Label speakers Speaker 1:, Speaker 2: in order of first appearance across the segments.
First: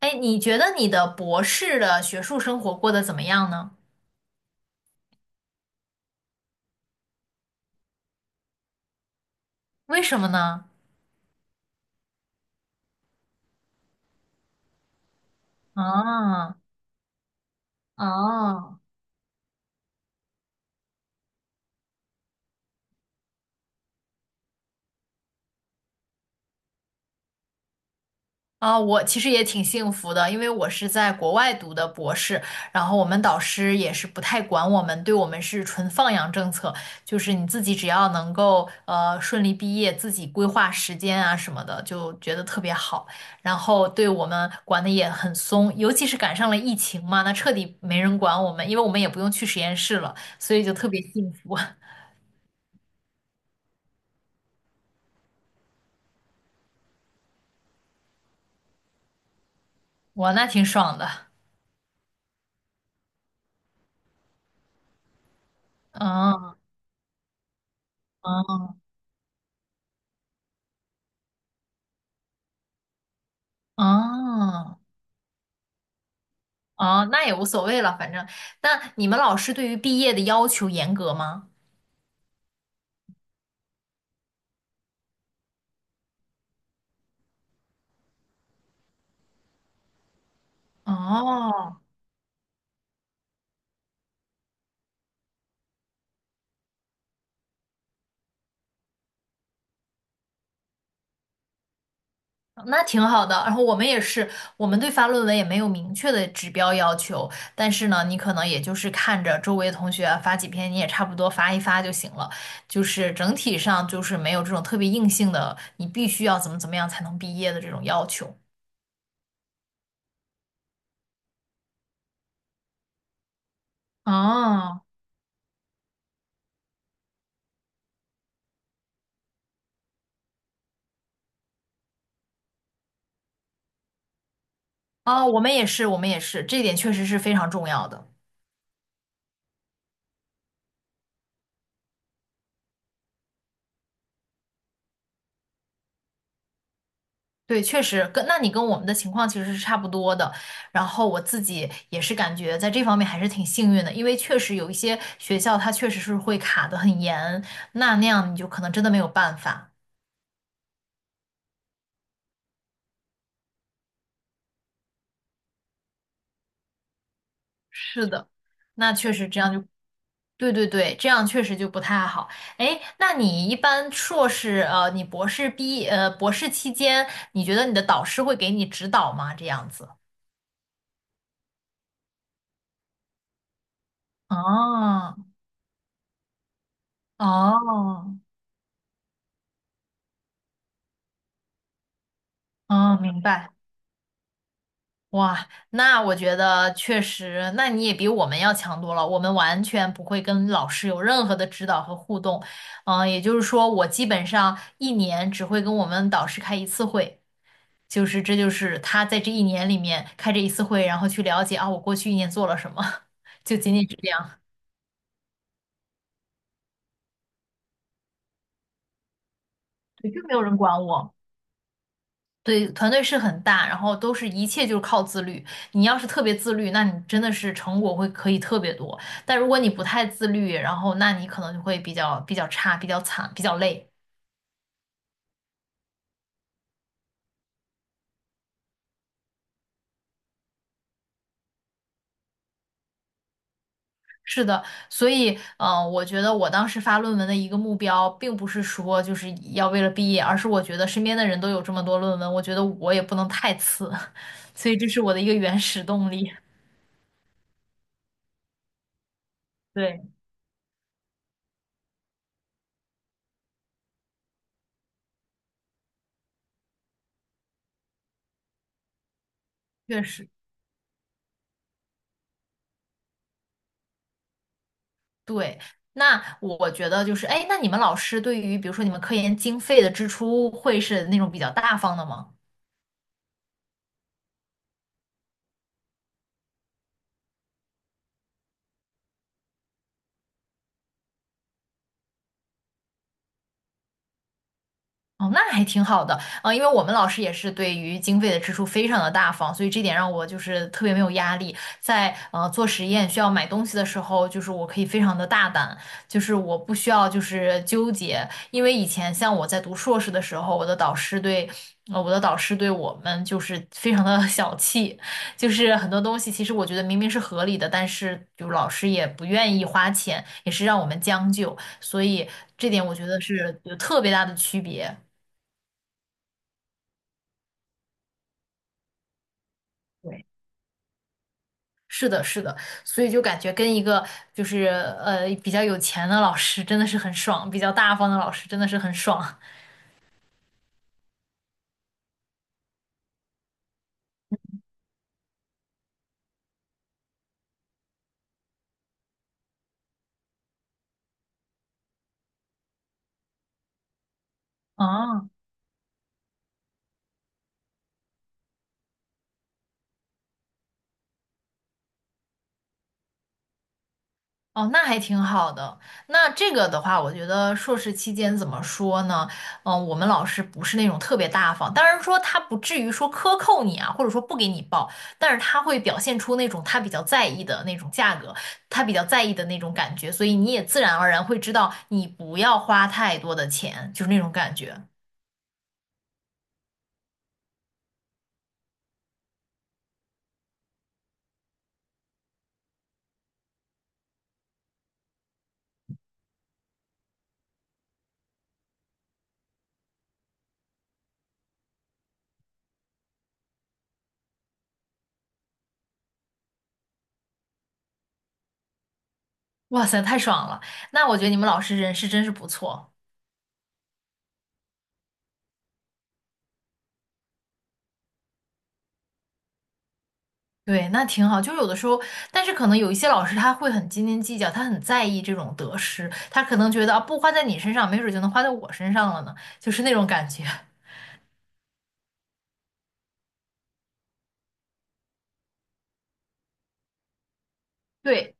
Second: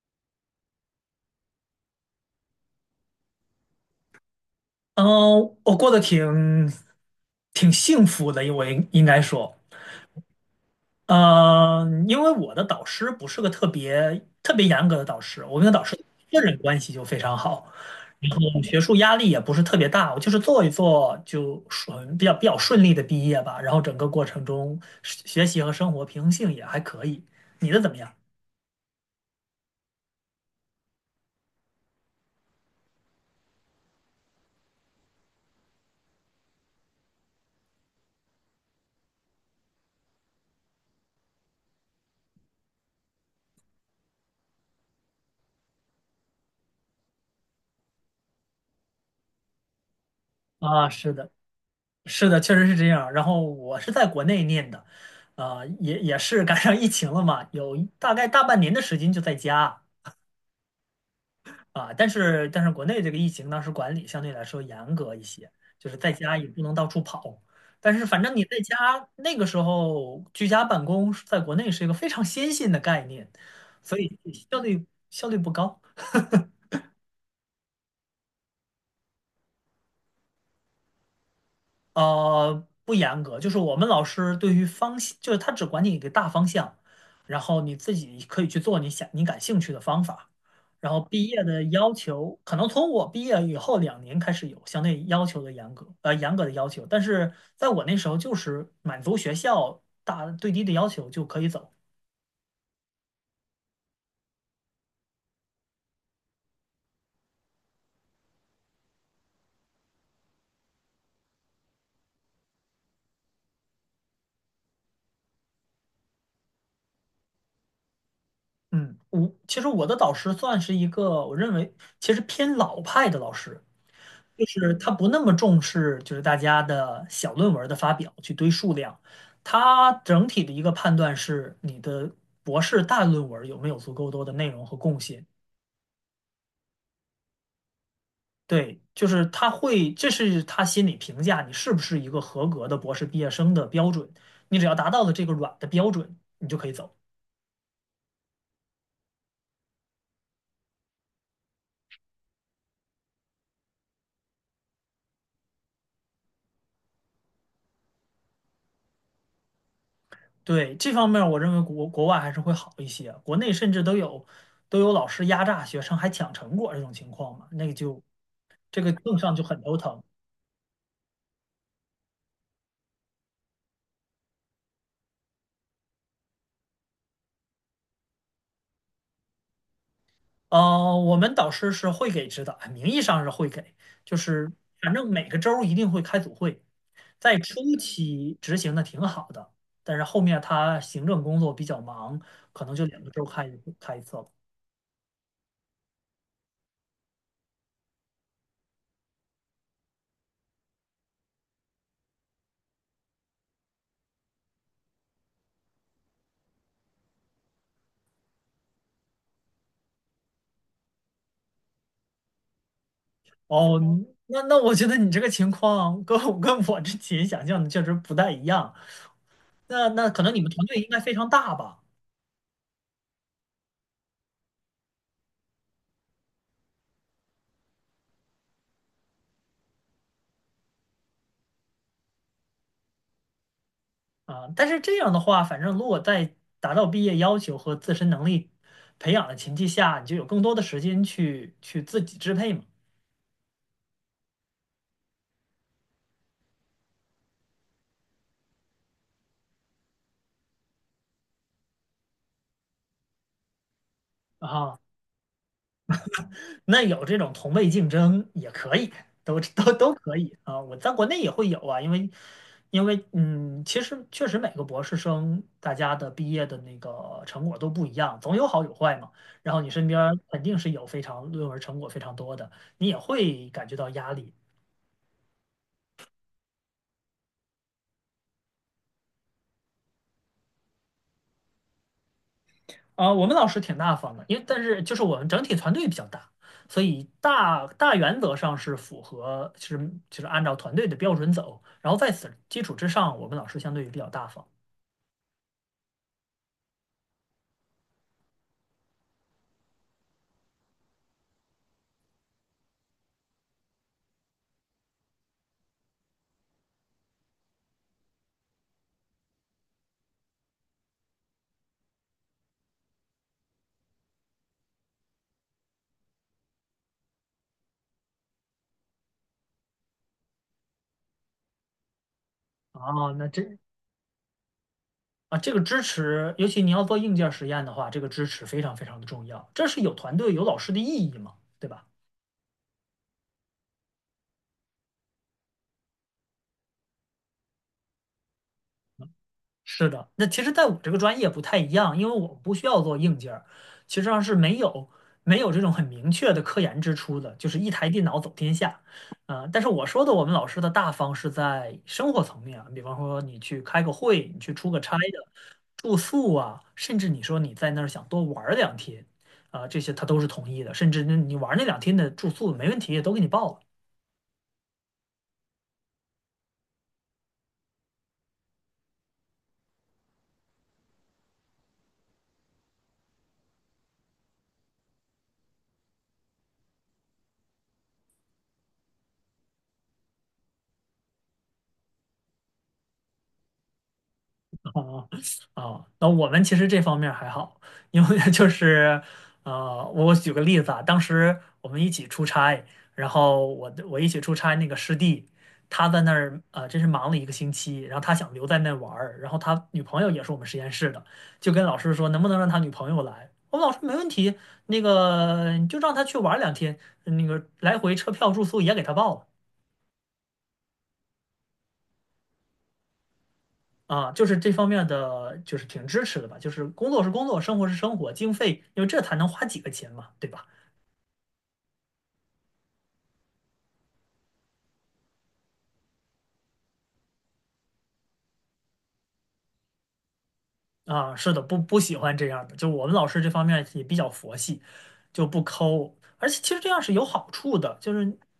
Speaker 1: 哎，你觉得你的博士的学术生活过得怎么样呢？
Speaker 2: 嗯，我过得挺幸福的，因为应该说，
Speaker 1: 为什么呢？
Speaker 2: 嗯，因为我的导师不是个特别特别严格的导师，我跟导师个人
Speaker 1: 啊
Speaker 2: 关系就非常好，然后
Speaker 1: 啊！
Speaker 2: 学术压力也不是特别大，我就是做一做就顺比较比较顺利的毕业吧，然后整个过程中学习和生活平衡性也还可以。你的怎么样？
Speaker 1: 啊，我其实也挺幸福的，因为我是在国外读的博士，然后我们导师也是不太管我们，对我们是纯放养政策，就是你自己只要能够顺利毕业，自己规划时间啊什么的，就觉得特别好。然后对我们管的也很松，尤其是赶上了疫情嘛，那彻底没人管我们，因为我们也不用去实验室了，所以就
Speaker 2: 啊，
Speaker 1: 特别
Speaker 2: 是的。
Speaker 1: 幸福，
Speaker 2: 是的，确实是这样。然后我是在国内念的，也是赶上疫情了嘛，有一大概大半年的时间就在家。
Speaker 1: 哇，那挺爽的。
Speaker 2: 但是国内这个疫情当时管理相对来说严格一些，就是在家也
Speaker 1: 嗯
Speaker 2: 不能到处跑。但是反正你在
Speaker 1: 嗯
Speaker 2: 家那个时候居家办公，在国内是一个非常先进的概念，所以
Speaker 1: 嗯。
Speaker 2: 效率不高。
Speaker 1: 哦，那也无所谓了，反正。那你们老师对于毕业的要求严格吗？
Speaker 2: 不严格，就是我们老师对于方向，就是他只管你一个大方向，然后你自己可以去做你你感兴趣的方法。然后毕业的
Speaker 1: 哦，
Speaker 2: 要求，可能从我毕业以后两年开始有相对要求的严格，严格的要求，但是在我那时候就是满足学校最低的要求就可以走。
Speaker 1: 那挺好的。然后我们也是，我们对发论文也没有明确的指标要求，但是呢，你可能也就是看着周围同学啊发几篇，你也差不多发一发就行了。就是整体上就是没有这种特别硬性的，你必须要怎么怎么样才能毕业的这种要求。
Speaker 2: 嗯，我其实我的导师算是一个，我认为其实偏老派的老师，就是
Speaker 1: 哦，
Speaker 2: 他不那么重视，就是大家的小论文的发表去堆数量，他整体的一个判断是你的博士大论文有没有足够多的内容和贡献。
Speaker 1: 哦，我们也是，我们也是，这点确实是非常重要的。
Speaker 2: 对，就是他会，这是他心里评价你是不是一个合格的博士毕业生的标准。你只要达到了这个软的标准，你就可以走。
Speaker 1: 对，确实跟你跟我们的情况其实是差不多的。然后我自己也是感觉在这方面还是挺幸运的，因为确实有一些学校它确实是会卡得很严，那那样你就可能真的没有办法。
Speaker 2: 对，这方面儿我认为国外还是会好一些，国内甚至都有老师压榨学生还抢成果这种情况嘛，那个就
Speaker 1: 是的，
Speaker 2: 这个
Speaker 1: 那确
Speaker 2: 更
Speaker 1: 实
Speaker 2: 上
Speaker 1: 这
Speaker 2: 就
Speaker 1: 样
Speaker 2: 很
Speaker 1: 就，
Speaker 2: 头疼。
Speaker 1: 对对对，这样确实就不太好。哎，那你一般硕士，你博士博士期间，你觉得你的导师会给你指导吗？这样子？
Speaker 2: 呃，我们导师是会给指导，名义上是会给，就是反正
Speaker 1: 哦
Speaker 2: 每个周儿一定会开组会，在初
Speaker 1: 哦
Speaker 2: 期执行的挺好的，但是后面他行政工作比较忙，可能就
Speaker 1: 哦，
Speaker 2: 两个
Speaker 1: 明
Speaker 2: 周儿
Speaker 1: 白。
Speaker 2: 开一次了。
Speaker 1: 哇，那我觉得确实，那你也比我们要强多了。我们完全不会跟老师有任何的指导和互动，嗯，也就是说，我基本上一年只会跟我们导师开一次会，就是这就是他在这一年里面开这一次会，然后去了解啊，我过去一年做了什么，就仅
Speaker 2: 哦，
Speaker 1: 仅是这样，
Speaker 2: 那我觉得你这个情况跟我之前想象的确实不太一样。那
Speaker 1: 对，就
Speaker 2: 可能
Speaker 1: 没
Speaker 2: 你
Speaker 1: 有
Speaker 2: 们
Speaker 1: 人
Speaker 2: 团队
Speaker 1: 管
Speaker 2: 应该非
Speaker 1: 我。
Speaker 2: 常大吧？
Speaker 1: 对，团队是很大，然后都是一切就是靠自律。你要是特别自律，那你真的是成果会可以特别多。但如果你不太自律，然后那你可能就会比较差、比较惨、比较累。
Speaker 2: 啊，但是这样的话，反正如果在达到毕业要求和自身能力培养的前提下，你就有更多的时间去自己支配嘛。
Speaker 1: 是的，所以，嗯、我觉得我当时发论文的一个目标，并不是说就是要为了毕业，而是我觉得身边的人都有这么多论文，我觉得我也不能太次，所以
Speaker 2: 啊，
Speaker 1: 这是我的一个原始动力。
Speaker 2: 那有这种同辈竞争也可以，都
Speaker 1: 对，
Speaker 2: 可以啊。我在国内也会有啊，因为嗯，其实确实每个博士生大家的毕业的那个成果都不一样，总有好有坏嘛。然后你身边
Speaker 1: 确
Speaker 2: 儿
Speaker 1: 实。
Speaker 2: 肯定是有非常论文成果非常多的，你也会感觉到压力。
Speaker 1: 对，那我觉得就是，哎，那你们老师对于比如说你们科研经费的支出会是那种比较大方的吗？
Speaker 2: 我们老师挺大方的，因为但是就是我们整体团队比较大，所以大原则上是符合，就是按照团队的标准走。然后在此基础之上，我们老师相对于比较大方。
Speaker 1: 哦，那还挺好的，啊、因为我们老师也是对于经费的支出非常的大方，所以这点让我就是特别没有压力。在做实验需要买东西的时候，就是我可以非常的大胆，就是我不需要就是纠结，因为以前像我在读硕士的时候，我的导师对。我的导师对我们就是非常的 小气，就是很多东西其实我觉得明明是合理的，但是就老师也不愿意花钱，也是让我们将就，所以这点
Speaker 2: 啊，
Speaker 1: 我觉得
Speaker 2: 那这
Speaker 1: 是有特别大的区别。
Speaker 2: 啊，这个支持，尤其你要做硬件实验的话，这个支持非常非常的重要，这是有团
Speaker 1: 对，
Speaker 2: 队有老师的意义嘛，对吧？
Speaker 1: 是的，是的，所以就感觉跟一个就是比较有钱的老师真的是很爽，比较大方的老师真的是很爽。
Speaker 2: 是的，那其实在我这个专业不太一样，因为我不需要做硬件儿，其实上是没有这种很明确的科研支出的，就是一台电脑走天下。但是我说的我们老师的大方是在生活层面啊，比方说你去开个会，你去出个差的
Speaker 1: 哦
Speaker 2: 住宿啊，甚至你说你在那儿想多玩儿两天，这些他都是同意的，甚至你玩儿那两天的住宿没问题，也都给你报了。
Speaker 1: 哦，那还挺好的。那这个的话，我觉得硕士期间怎么说呢？嗯、我们老师不是那种特别大方，当然说他不至于说克扣你啊，或者说不给你报，但是他会表现出那种他比较在意的那种价格，他比较在意的那种感觉，所以你也自然而然会知道你不要花太多的钱，就是那种感 觉。
Speaker 2: 哦哦，那我们其实这方面还好，因为 就是我举个例子啊，当时我们一起出差，然后我一起出差那个师弟，他在那儿真是忙了一个星期，然后他想留在那玩儿，然后他女朋友也是我们实验室的，就跟老师说能不能让他女朋友来，我们老师没问题，那个你就让他去玩儿两天，那个来回车票住宿也给他报了。
Speaker 1: 哇塞，太爽了！那我觉得你们老师人是真是不错，
Speaker 2: 啊，就是这方面的就是挺支持的吧，就是工作是工作，生活是生活，经费，因为这才能花几个钱嘛，对吧？
Speaker 1: 对，那挺好。就有的时候，但是可能有一些老师他会很斤斤计较，他很在意这种得失，他可能觉得啊，不花在你身上，没准儿就能花在我身上了呢，就是那种感觉。
Speaker 2: 啊，是的，不喜欢这样的，就我们老师这方面也比较佛系，就不抠，而且其实这样是有好处的，就是
Speaker 1: 对，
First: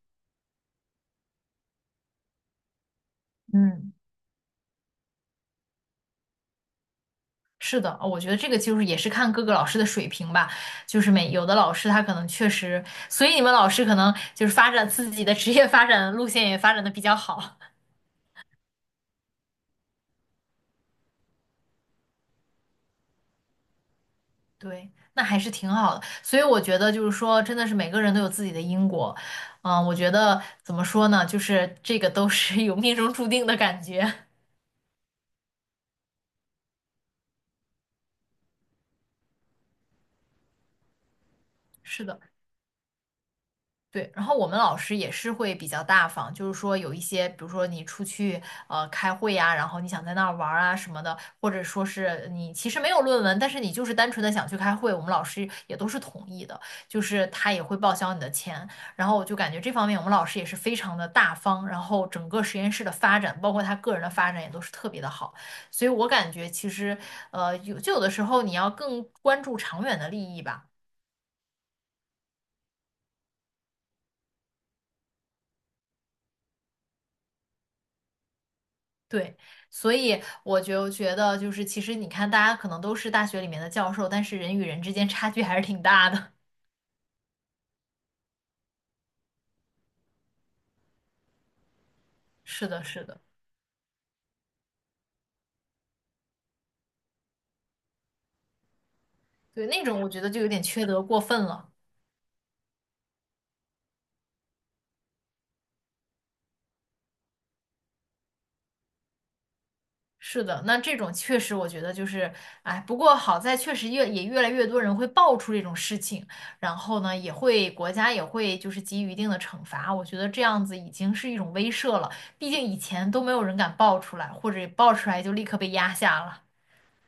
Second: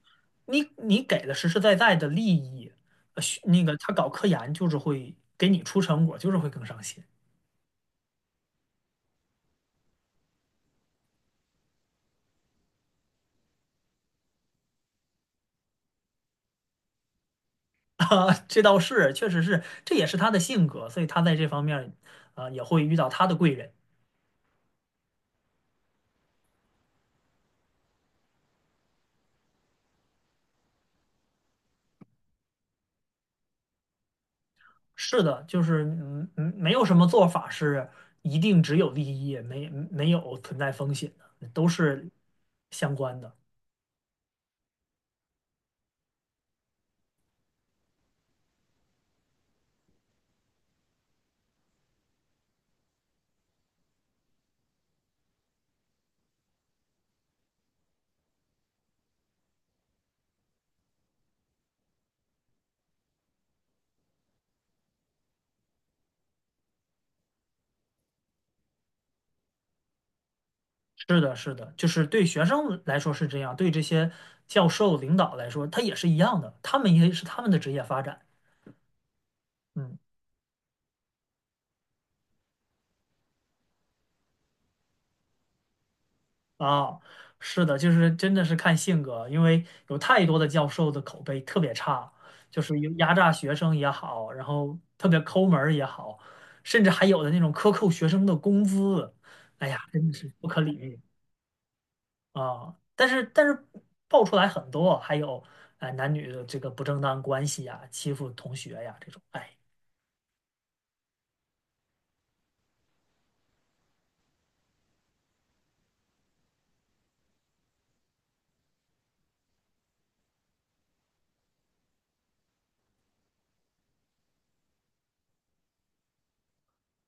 Speaker 2: 你给的实实在在的利益，呃学那个他
Speaker 1: 嗯，
Speaker 2: 搞科研就是会给你出成果，就是会更上心。
Speaker 1: 是的，哦我觉得这个就是也是看各个老师的水平吧，就是每有的老师他可能确实，所以你们老师可能就是发展自己的职业发展路线也发展的比较好。
Speaker 2: 啊，这倒是，确实是，这也是他的性格，所以他在这方面，啊，也会遇到他的贵人。
Speaker 1: 对，那还是挺好的。所以我觉得就是说，真的是每个人都有自己的因果。嗯，我觉得怎么说呢，就是这个都是有命中注定的感觉。
Speaker 2: 是的，就是嗯嗯，没有什么做法是一定只有利益，没有存在风险的，都
Speaker 1: 是
Speaker 2: 是
Speaker 1: 的。
Speaker 2: 相关的。
Speaker 1: 对，然后我们老师也是会比较大方，就是说有一些，比如说你出去开会呀、然后你想在那儿玩儿啊什么的，或者说是你其实没有论文，但是你就是单纯的想去开会，我们老师也都是同意的，就是他也会报销你的钱。然后我就感觉这方面我们老师也是非常的大方，然后整个实验室的发展，包括他个人的发展也都是特别的好，所以我感觉其实有就有的时候你要更关注长远的利益吧。
Speaker 2: 是的，是的，就是对学生来说是这样，对这些教授领导来说，他也是一样的，他们也是他们的职业发展。
Speaker 1: 对，所
Speaker 2: 嗯。
Speaker 1: 以我就觉得，就是其实你看，大家可能都是大学里面的教授，但是人与人之间差距还是挺大的。
Speaker 2: 啊，是的，就是真的是看性格，因为有太多的教授的口碑特别差，就
Speaker 1: 是
Speaker 2: 是
Speaker 1: 的，
Speaker 2: 有
Speaker 1: 是
Speaker 2: 压
Speaker 1: 的，
Speaker 2: 榨学生也好，然后特别抠门儿也好，甚至还有的那种克扣学生的工资，
Speaker 1: 对，
Speaker 2: 哎呀，
Speaker 1: 那种
Speaker 2: 真
Speaker 1: 我
Speaker 2: 的
Speaker 1: 觉得
Speaker 2: 是
Speaker 1: 就
Speaker 2: 不
Speaker 1: 有
Speaker 2: 可
Speaker 1: 点
Speaker 2: 理
Speaker 1: 缺
Speaker 2: 喻
Speaker 1: 德过分了。
Speaker 2: 啊！但是爆出来很多，还有哎男女的这个不正当关系呀、欺负同学呀、这种，哎，
Speaker 1: 是的，那这种确实我觉得就是，哎，不过好在确实越也越来越多人会爆出这种事情，然后呢，也会国家也会就是给予一定的惩罚。我觉得这样子已经是一种威慑了，毕竟以前都没有人敢爆出来，或者爆出来就立刻被压下了。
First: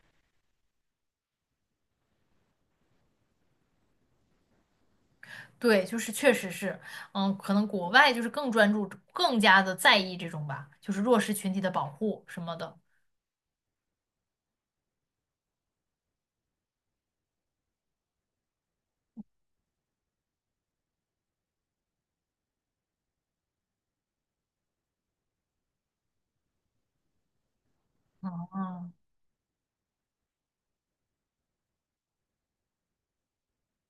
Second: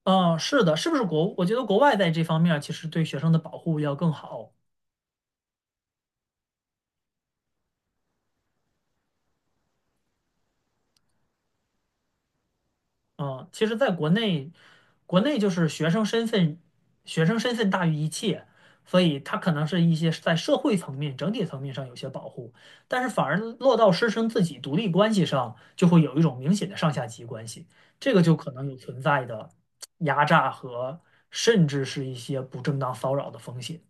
Speaker 2: 嗯，是的，是不是国？我觉得国外在这方面儿其实对学生的保护要更好。
Speaker 1: 对，就是确实是，嗯，可能国外就是更专注、更加的在意这种吧，就是弱势群体的保护什么的。
Speaker 2: 嗯，其实在国内，就是学生身份，学生身份大于一切，所以他可能是一些在社会层面、整体层面上有些保护，但是反而落到师生自己独立关系上，就会有一种明显的上下级关系，这个
Speaker 1: 嗯
Speaker 2: 就可能有
Speaker 1: 嗯，
Speaker 2: 存在的压榨和甚至是一些不正当骚扰的风险。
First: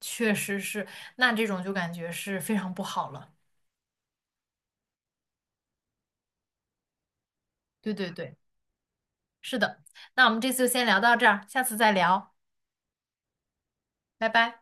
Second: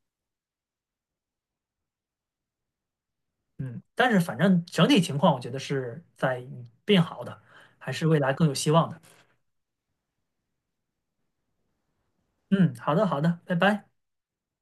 Speaker 1: 确实是，那这种就感觉是非常不好了。
Speaker 2: 嗯，但是反正整体情况，我觉得是在变好的，还
Speaker 1: 对
Speaker 2: 是
Speaker 1: 对
Speaker 2: 未来
Speaker 1: 对，
Speaker 2: 更有希望的。
Speaker 1: 是的。那我们这次就先聊到这儿，下次再聊，
Speaker 2: 嗯，好的，好的，拜拜。
Speaker 1: 拜拜。